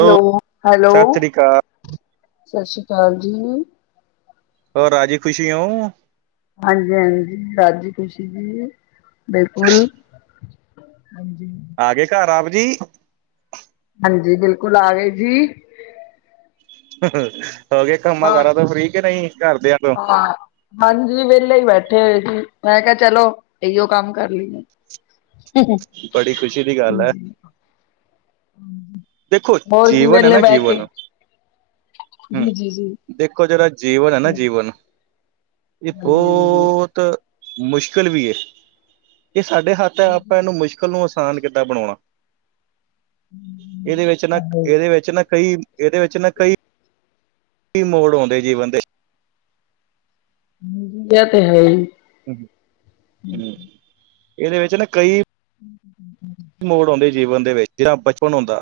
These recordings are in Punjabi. ਹੈਲੋ ਹੈਲੋ ਸਤਿ ਸ੍ਰੀ ਅਕਾਲ ਸਤਿ ਸ਼੍ਰੀ ਅਕਾਲ ਜੀ ਹੋਰ ਰਾਜੀ ਖੁਸ਼ੀ ਹੋ ਹਾਂਜੀ ਹਾਂਜੀ ਰਾਜੀ ਖ਼ੁਸ਼ੀ ਜੀ ਬਿਲਕੁਲ ਹਾਂਜੀ ਆ ਗਏ ਘਰ ਆਪ ਜੀ ਹਾਂਜੀ ਬਿਲਕੁਲ ਆ ਗਏ ਜੀ ਹੋ ਗਏ ਕੰਮਾਂ ਹਾਂ, ਕਾਰਾਂ ਤੋਂ ਫਰੀ ਕਿ ਨਹੀਂ ਘਰਦਿਆਂ ਤੋਂ? ਹਾਂ। ਹਾਂਜੀ ਵਿਹਲੇ ਹੀ ਬੈਠੇ ਹੋਏ ਸੀ। ਮੈਂ ਕਿਹਾ ਚਲੋ ਇਹੀਓ ਕੰਮ ਕਰ ਲਈਏ। ਬੜੀ ਖੁਸ਼ੀ ਦੀ ਗੱਲ ਹੈ। ਜੀ ਦੇਖੋ ਹੋਰ ਕੀ ਜੀਵਨ ਹੈ ਵੇਲੇ ਨਾ ਬਹਿ ਕੇ ਜੀਵਨ ਹਮ ਜੀ ਜੀ ਜੀ ਦੇਖੋ ਜਿਹੜਾ ਜੀਵਨ ਹੈਨਾ ਜੀਵਨ ਇਹ ਹਾਂਜੀ, ਹਾਂਜੀ ਬਹੁਤ ਮੁਸ਼ਕਿਲ ਵੀ ਇਹ ਸਾਡੇ ਹੱਥ ਹੈ ਆਪਾਂ ਇਹਨੂੰ ਮੁਸ਼ਕਿਲ ਨੂੰ ਆਸਾਨ ਕਿੱਦਾਂ ਬਣਾਉਣਾ ਇਹਦੇ ਵਿੱਚ ਨਾ ਇਹਦੇ ਵਿੱਚ ਨਾ ਕਈ ਇਹਦੇ ਵਿੱਚ ਨਾ ਕਈ ਕੀ ਮੋੜ ਆਉਂਦੇ ਜੀਵਨ ਦੇ ਇਹ ਤੇ ਹੈ ਹੂ ਇਹਦੇ ਵਿੱਚ ਨਾ ਕਈ ਮੋੜ ਆਂਦੇ ਜੀਵਨ ਦੇ ਵਿੱਚ ਜਿਹੜਾ ਬਚਪਨ ਹੁੰਦਾ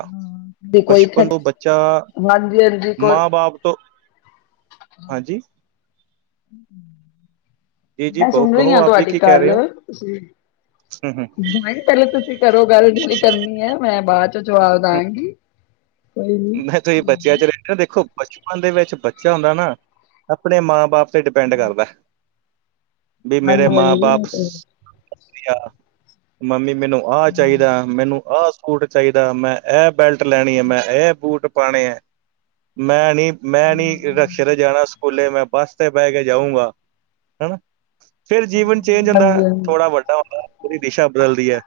ਵੀ ਕੋਈ ਬਚਪਨ ਤੋਂ ਬੱਚਾ ਹਾਂਜੀ ਹਾਂਜੀ ਮਾਂ ਬਾਪ ਤੋਂ ਹਾਂ ਮੈਂ ਸੁਣ ਰਹੀ ਕਹੋ ਹਾਂ ਆਪ ਜੀ ਤੁਹਾਡੀ ਕੀ ਕਹਿ ਗੱਲ ਰਹੇ ਹੋ? ਤੁਸੀਂ ਪਹਿਲੇ ਤੁਸੀਂ ਕਰੋ ਗੱਲ ਜਿਵੇਂ ਕਰਨੀ ਹੈ ਮੈਂ ਬਾਅਦ ਚ ਜਵਾਬ ਦਾਂਗੀ ਕੋਈ ਨੀ ਹਾਂਜੀ ਮੈਂ ਤੁਸੀਂ ਬੱਚਿਆਂ ਹਾਂਜੀ ਚ ਰਹਿੰਦੇ ਨਾ ਦੇਖੋ ਬਚਪਨ ਦੇ ਵਿੱਚ ਬੱਚਾ ਹੁੰਦਾ ਨਾ ਆਪਣੇ ਮਾਂ ਬਾਪ ਤੇ ਡਿਪੈਂਡ ਕਰਦਾ ਵੀ ਮੇਰੇ ਹਾਂਜੀ ਮਾਂ ਹਾਂਜੀ ਬਾਪ ਵਧੀਆ ਮੰਮੀ ਮੈਨੂੰ ਆਹ ਚਾਹੀਦਾ ਮੈਨੂੰ ਆਹ ਸੂਟ ਚਾਹੀਦਾ ਮੈਂ ਇਹ ਬੈਲਟ ਲੈਣੀ ਹੈ ਮੈਂ ਇਹ ਬੂਟ ਪਾਣੇ ਹੈ ਮੈਂ ਨੀ ਮੈਂ ਨੀ ਰਕਸ਼ੇ ਤੇ ਜਾਣਾ ਸਕੂਲੇ ਮੈਂ ਬੱਸ ਤੇ ਬਹਿ ਕੇ ਜਾਊਂਗਾ ਹਨਾ ਫਿਰ ਜੀਵਨ ਚੇਂਜ ਹੁੰਦਾ ਹਾਂਜੀ ਥੋੜਾ ਵੱਡਾ ਹੁੰਦਾ ਪੂਰੀ ਦਿਸ਼ਾ ਬਦਲਦੀ ਹੈ।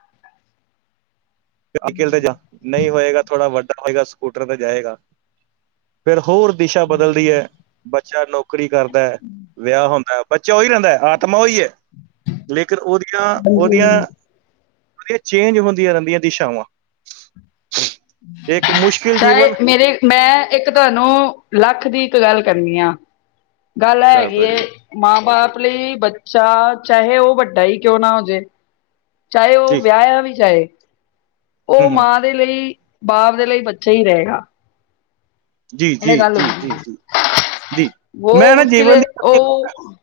ਨਿਖਿਲ ਤੇ ਨਹੀਂ ਹੋਏਗਾ ਥੋੜਾ ਵੱਡਾ ਹੋਏਗਾ ਸਕੂਟਰ ਤੇ ਜਾਏਗਾ ਫਿਰ ਹੋਰ ਦਿਸ਼ਾ ਬਦਲਦੀ ਹੈ ਬੱਚਾ ਨੌਕਰੀ ਕਰਦਾ ਵਿਆਹ ਹੁੰਦਾ ਬੱਚਾ ਹੀ ਰਹਿੰਦਾ ਹੈ ਆਤਮਾ ਈ ਹੈ ਲੇਕਿਨ ਉਹਦੀਆਂ ਉਹਦੀਆਂ ਹਾਂਜੀ ਚੇਂਜ ਹੁੰਦੀਆਂ ਰਹਿੰਦੀਆਂ ਦਿਸ਼ਾਵਾਂ ਇਹ ਇੱਕ ਮੁਸ਼ਕਿਲ ਜੀਵਨ ਚਾਹ ਮੇਰੇ ਮੈਂ ਇੱਕ ਤੁਹਾਨੂੰ ਲੱਖ ਦੀ ਇੱਕ ਗੱਲ ਕਰਨੀ ਆ ਗੱਲ ਕਰ ਹੈਗੀ ਦੋ ਜੀ ਮਾਂ ਬਾਪ ਲਈ ਬੱਚਾ ਚਾਹੇ ਉਹ ਵੱਡਾ ਹੀ ਕਿਉਂ ਨਾ ਹੋ ਜੇ ਚਾਹੇ ਉਹ ਜੀ ਵਿਆਹ ਆ ਵੀ ਚਾਹੇ ਹੂੰ ਉਹ ਹੂੰ ਮਾਂ ਦੇ ਲਈ ਬਾਪ ਦੇ ਲਈ ਬੱਚਾ ਹੀ ਰਹੇਗਾ ਜੀ ਜੀ ਇਹ ਗੱਲ ਜੀ ਜੀ ਹੁੰਦੀ ਹੈ। ਜੀ ਜੀ ਵੋ ਮੈਂ ਨਾ ਉਸਕੇ ਜੀਵਨ ਲੀਏ ਦੀ ਉਹ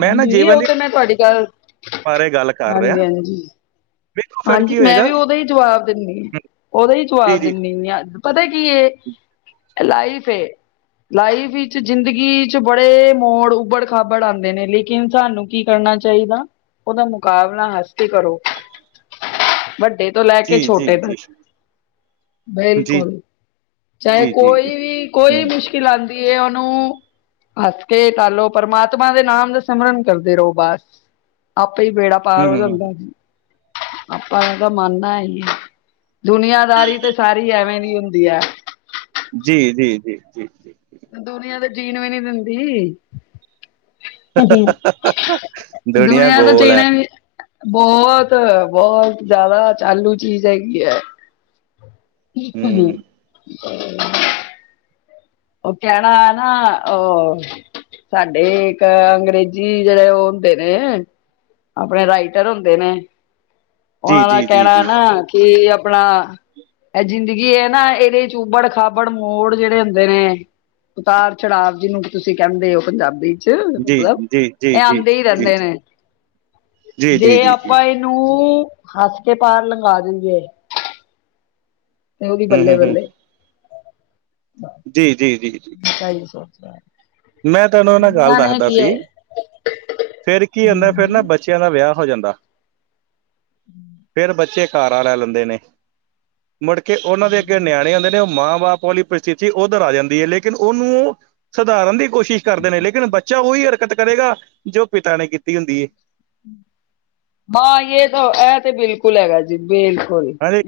ਮੈਂ ਨਾ ਹਾਂਜੀ ਜੀਵਨ ਉਹ ਦੀ ਤੇ ਮੈਂ ਤੁਹਾਡੀ ਗੱਲ ਬਾਰੇ ਗੱਲ ਕਰ ਰਿਹਾ ਹਾਂਜੀ ਹਾਂਜੀ ਵੇਖੋ ਫਿਰ ਹਾਂਜੀ ਕੀ ਮੈਂ ਹੋਏਗਾ ਵੀ ਉਹਦਾ ਹੀ ਜਵਾਬ ਦਿੰਦੀ ਹਾਂ ਉਹਦਾ ਹੀ ਜੀ ਜਵਾਬ ਜੀ ਦਿੰਦੀ ਅੱਜ ਪਤਾ ਕੀ ਇਹ ਇਹ ਲਾਈਫ ਹੈ ਲਾਈਫ ਵਿੱਚ ਜ਼ਿੰਦਗੀ ਚ ਬੜੇ ਮੋੜ ਉਬੜ ਖਾਬੜ ਆਉਂਦੇ ਨੇ ਲੇਕਿਨ ਸਾਨੂੰ ਕੀ ਕਰਨਾ ਚਾਹੀਦਾ ਉਹਦਾ ਮੁਕਾਬਲਾ ਹੱਸ ਕੇ ਕਰੋ ਵੱਡੇ ਤੋਂ ਲੈ ਕੇ ਜੀ ਜੀ ਛੋਟੇ ਜੀ ਤੱਕ ਜੀ ਬਿਲਕੁਲ ਚਾਹੇ ਜੀ ਜੀ ਜੀ ਕੋਈ ਵੀ ਕੋਈ ਹੂੰ ਮੁਸ਼ਕਿਲ ਪਲਾਦੀ ਏ ਉਹਨੂੰ ਹੱਸ ਕੇ ਤ ਲੋ ਪਰਮਾਤਮਾ ਦੇ ਨਾਮ ਦਾ ਸਿਮਰਨ ਕਰਦੇ ਰਹੋ ਬਸ ਆਪੇ ਹੀ ਵੇੜਾ ਪਾਰ ਹੂੰ ਹੋ ਹੂੰ ਜਾਂਦਾ ਆਪਾਂ ਤਾਂ ਮੰਨਾ ਹੈ ਜੀ ਦੁਨੀਆਂਦਾਰੀ ਤੇ ਸਾਰੀ ਐਵੇਂ ਦੀ ਹੁੰਦੀ ਹੈ। ਜੀ ਜੀ ਜੀ ਜੀ ਜੀ ਦੁਨੀਆਂ ਦੇ ਜੀਨ ਵੀ ਨੀ ਦਿੰਦੀ ਦੁਨੀਆ ਦੁਨੀਆਂ ਤਾਂ ਗੋਲ ਹੈ ਜੀਨਾ ਵੀ ਬਹੁਤ ਬਹੁਤ ਜਿਆਦਾ ਚਾਲੂ ਚੀਜ਼ ਹੈਗੀ ਹੈ ਹੂ,,, ਹੂੰ ਓ ਕਹਿਣਾ ਨਾ ਉਹ ਸਾਡੇ ਇੱਕ ਅੰਗਰੇਜ਼ੀ ਜਿਹੜੇ ਉਹ ਹੁੰਦੇ ਨੇ ਆਪਣੇ ਰਾਈਟਰ ਹੁੰਦੇ ਨੇ ਜੀ ਉਹਨਾਂ ਦਾ ਜੀ ਜੀ ਜੀ ਕਹਿਣਾ ਨਾ ਕਿ ਆਪਣਾ ਇਹ ਜ਼ਿੰਦਗੀ ਇਹ ਨਾ ਇਹਦੇ ਉਬੜ ਖਾਬੜ ਮੋੜ ਜਿਹੜੇ ਹੁੰਦੇ ਨੇ ਉਤਾਰ ਚੜਾਵ ਜਿਹਨੂੰ ਵੀ ਤੁਸੀਂ ਕਹਿੰਦੇ ਹੋ ਪੰਜਾਬੀ ਮਤਲਬ ਇਹ ਆਉਂਦੇ ਹੀ ਰਹਿੰਦੇ ਨੇ ਜੀ ਜੀ ਜੀ ਜੇ ਜੀ ਜੀ ਆਪਾਂ ਨੂੰ ਹੱਸ ਕੇ ਪਾਰ ਲੰਘਾ ਦਿੰਦੇ ਹੈ ਤੇ ਉਦੀ ਹੂੰ ਬੱਲੇ ਹੂੰ ਹੂੰ ਬੱਲੇ ਜੀ ਜੀ ਜੀ ਜੀ ਅੱਛਾ ਜੀ ਸੋ ਮੈਂ ਤੈਨੂੰ ਉਹਨਾਂ ਗੱਲ ਦੱਸਦਾ ਸੀ। ਫਿਰ ਕੀ ਹੁੰਦਾ ਫਿਰ ਨਾ ਬੱਚਿਆਂ ਦਾ ਵਿਆਹ ਹੋ ਜਾਂਦਾ ਫਿਰ ਬੱਚੇ ਖਾਰਾ ਲੈ ਲੈਂਦੇ ਨੇ ਮੁੜਕੇ ਉਹਨਾਂ ਦੇ ਅੱਗੇ ਨਿਆਣੇ ਹੁੰਂਦੇ ਨੇ ਉਹ ਮਾਂ ਬਾਪ ਵਾਲੀ ਪਰਿਸਥਿਤੀ ਉਧਰ ਆ ਜਾਂਦੀ ਹੈ ਲੇਕਿਨ ਉਹਨੂੰ ਸੁਧਾਰਨ ਦੀ ਕੋਸ਼ਿਸ਼ ਕਰਦੇ ਨੇ ਲੇਕਿਨ ਬੱਚਾ ਉਹੀ ਹਰਕਤ ਕਰੇਗਾ ਜੋ ਪਿਤਾ ਨੇ ਕੀਤੀ ਹੁੰਦੀ ਹੈ। ਹਾਂ ਯ ਤਾਂ ਇਹ ਤੇ ਬਿਲਕੁਲ ਹਾਂਜੀ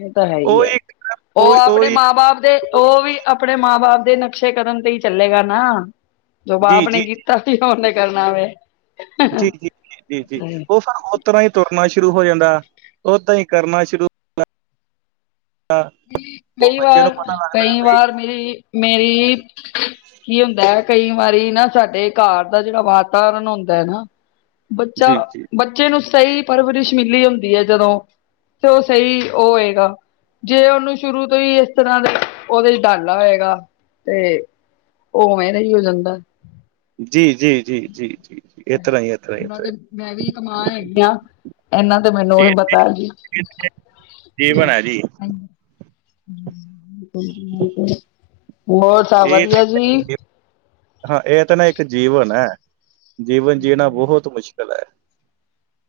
ਉਹੀ ਉਹ ਉਹੀ ਆਪਣੇ ਉਹੀ ਮਾਂ ਬਾਪ ਦੇ ਉਹ ਵੀ ਅਪਣੇ ਮਾਂ-ਬਾਪ ਦੇ ਨਕਸ਼ੇ ਕਦਮ ਤੇ ਹੀ ਚੱਲੇਗਾ ਨਾ ਜੋ ਜੀ ਬਾਪ ਜੀ ਨੇ ਕੀ ਤਾਤੀਹਾ ਓਨੇ ਕਰਨਾ ਦੇ। ਜੀ ਜੀ ਜੀ ਜੀ ਜੀ ਓ ਫਿਰ ਓ ਤਰਾ ਈ ਤੁਰਨਾ ਸ਼ੁਰੂ ਹੋ ਜਾਂਦਾ ਓਦਾਂ ਈ ਕਰਨਾ ਸ਼ੁਰੂ ਉਹ ਕਈ ਬੱਚੇ ਨੂੰ ਵਾਰ, ਪਤਾ ਲੱਗਦਾ ਕਈ ਬਈ ਵਾਰ ਮੇਰੀ, ਮੇਰੀ ਕੀ ਹੁੰਦਾ ਕਈ ਵਾਰੀ ਨਾ ਸਾਡੇ ਘਾਰ ਦਾ ਜੇੜਾ ਵਾਤਾਵਰਨ ਹੁੰਦਾ ਨਾ ਬੱਚਾ ਜੀ ਜੀ ਬ ਬੱਚੇ ਨੂੰ ਸਈ ਪਰਵਰਿਸ਼ ਮਿਲੀ ਹੁੰਦੀ ਐ ਜਦੋਂ ਤੇ ਓ ਸਈ ਓ ਹੋਏਗਾ। ਜੇ ਉਨੂੰ ਸ਼ੁਰੂ ਤੋਂ ਈ ਇਸ ਤਰਾ ਦਾ ਉਦੇ ਚ ਡਾਲਾ ਹੋਏਗਾ ਤੇ ਉਹ ਮੈਂਨਜ ਈ ਹੋ ਜਾਂਦਾ। ਜੀ, ਜੀ, ਜੀ, ਜੀ, ਜੀ, ਜੀ, ਇਹ ਤਰਾ ਹੀ ਤਰਾ ਹੀ, ਉਹਨਾਂ ਹੀ ਤੇ ਮੈਂ ਵੀ ਇੱਕ ਮਾਂ ਐਗੀ ਆਂ, ਐਨਾ ਤੇ ਮੈਨੂੰ ਵੀ ਪਤਾ ਏ ਜੀ। [inaudible] ਜੀਵਨ ਹੈ ਜੀ ਬਹੋਤ ਇਹ ਤਾਂ [unintelligible] ਹਾਂ ਏ ਤਾਂ ਨਾ ਇੱਕ ਜੀਵਨ ਐ। ਜੀਣਾ ਜੀ ਬਹੁਤ ਮੁਸ਼ਕਿਲ ਹੈ।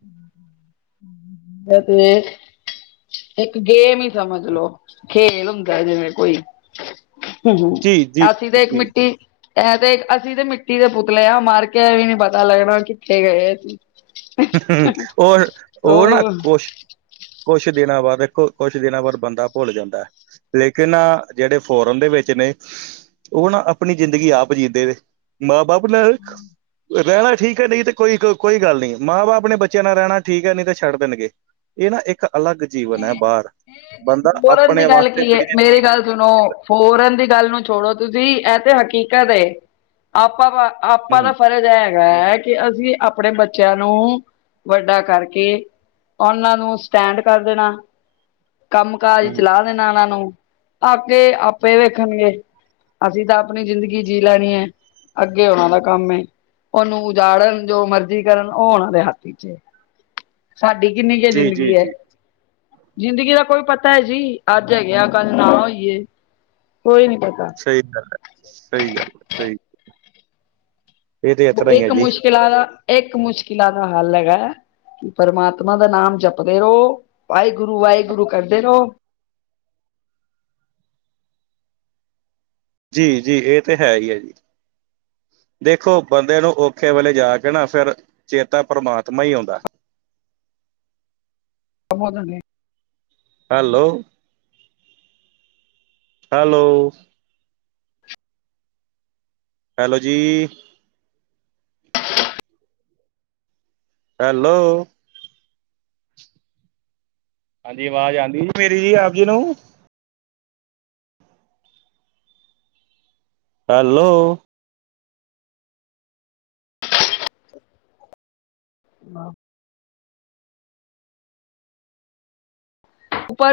ਹੂੰ-ਹੂੰ [inaudible] ਇਹ ਦੇਖ ਇੱਕ ਗੇਮ ਹੀ ਸਮਝ ਲਓ। ਖੇਲ ਹੁੰਦਾ ਜਿਵੇਂ ਕੋਈ ਹ ਜੀ ਜੀ ਅਸੀਂ ਤਾਂ ਇੱਕ ਜੀ ਮਿੱਟੀ ਐ ਤੇ ਇਕ ਅਸੀਂ ਤੇ ਮਿੱਟੀ ਦੇ ਪੁਤਲੇ ਆ ਮਰ ਕੇ ਵੀ ਨੀ ਪਤਾ ਲੱਗਣਾ ਕਿੱਥੇ ਗਏ ਆ ਹੂੰ ਉਹ-ਉਹ ਨਾ ਕੁਛ-ਕੁਛ। ਇੱਕ ਦਿਨਾਂ ਬਾਅਦ ਦੇਖੋ, ਕੁਛ ਦਿਨਾਂ ਬਾਅਦ, ਬੰਦਾ ਭੁੱਲ ਜਾਂਦਾ। ਲੇਕਿਨ, ਨਾ ਜਿਹੜੇ ਫੋਰਨ ਦੇ ਵਿੱਚ ਨੇ ਉਹ ਨਾ ਆਪਣੀ ਜ਼ਿੰਦਗੀ, ਆਪ ਜੀਦੇ ਨੇ, ਮਾਂ ਬਾਪ ਆਪਣਾ ਰਹਿਣਾ ਠੀਕ ਏ, ਨਹੀਂ ਤੇ ਕੋਈ, ਕੋਈ ਗੱਲ ਨਹੀਂ। ਮਾਂ ਬਾਪ ਆਪਣੇ ਬੱਚਿਆਂ ਨਾਲ ਰਹਿਣਾ ਠੀਕ ਏ, ਨਹੀਂ ਤੇ ਛੱਡ ਦੇਣਗੇ। ਇਹ ਨਾ ਇੱਕ ਅਲੱਗ ਜੀਵਨ ਐ ਬਾਰ, ਬੰਦਾ ਆਪਣੇ ਵਾਸਤੇ ਅਪਣੀ ਜ਼ਿੰਦਗੀ ਸੁਨੋ ਫੋਰਨ ਦੀ ਗੱਲ ਨੂੰ ਛੋੜੋ ਤੁਸੀਂ ਇਹ ਤੇ ਹਕੀਕਤ ਏ। ਆਪਾਂ ਜ਼ਿੰ- ਆਪਾਂ ਹੂੰ ਦਾ ਫਰਜ਼ ਹੈ। ਹੈ ਕਿ ਅਸੀਂ ਆਪਣੇ ਬੱਚਿਆਂ ਨੂੰ ਵੱਡਾ ਕਰਕੇ ਉਹਨਾਂ ਨੂੰ ਸਟੈਂਡ ਕਰ ਦੇਣਾ। ਕੰਮ-ਕਾਜ ਹੂੰ ਚਲਾ ਦੇਨਾ ਏਨਾਂ ਨੂੰ ਆਪੇ ਆਪੇ ਵੇਖਨਗੇ। ਅਸੀਂ ਤਾਂ ਆਪਣੀ ਜ਼ਿੰਦਗੀ ਜੀਅ ਲੈਣੀ ਹੈ। ਅੱਗੇ ਉਹਨਾਂ ਦਾ ਕੰਮ ਏ ਉਹਨੂੰ ਉਜਾੜਨ ਜੋ ਮਰਜ਼ੀ ਕਰਨ ਉਹ ਉਹਨਾਂ ਦੇ ਹੱਥ ਚ ਹੈ। ਸਾਡੀ ਕਿੰਨੀ ਕੁ ਜੀ ਜੀ ਜ਼ਿੰਦਗੀ ਹੈ। ਜੀ ਜ਼ਿੰਦਗੀ ਦਾ ਕੋਈ ਪਤਾ ਹੈ ਜੀ ਅੱਜ ਹੈਗਾ, ਹਾਂ ਕੱਲ ਨਾ ਹੋਈਏ। ਕੋਈ ਨਹੀਂ ਪ੍ਹਤਾ ਸਹੀ ਗੱਲ ਹੈ-ਸਹੀ ਗੱਲ ਹੈ-ਸਹੀ ਇੱਕ ਮੁਸ਼ਕਿਲਾਂ ਦਾ ਇੱਕ ਮੁਸ਼ਕਿਲਾਂ ਦਾ ਹੱਲ ਹੈਗਾ। ਪਰਮਾਤਮਾ ਦਾ ਨਾਮ ਜਪਦੇ ਰਹੋ ਵਾਹਿਗੁਰੂ ਵਾਹਿਗੁਰੂ ਕਰਦੇ ਰਹੋ। ਜੀ-ਜੀ, ਇਹ ਤੇ ਹੈ ਹੀ ਹੈ ਜੀ! ਦੇਖੋ ਬੰਦੇ ਨੂੰ ਔਖੇ ਵੇਲੇ ਜਾ ਕੇ ਨਾ ਫੇਰ ਚੇਤਾ ਪਰਮਾਤਮਾ ਹੀ ਆਉਂਦਾ। ਹਬੋਦਨ ਏ ਹੈਲੋ-ਹੈਲੋ! ਹੈਲੋ ਜੀ। ਹ [unintelligible] ਹੈਲੋ। ਹਾਂਜੀ, ਆਵਾਜ਼ ਆਉਂਦੀ ਜੀ ਮੇਰੀ ਜੀ ਆਪ ਜੀ ਨੂੰ? ਹੈਲੋ। ਹਾਂ। ਉਪਰ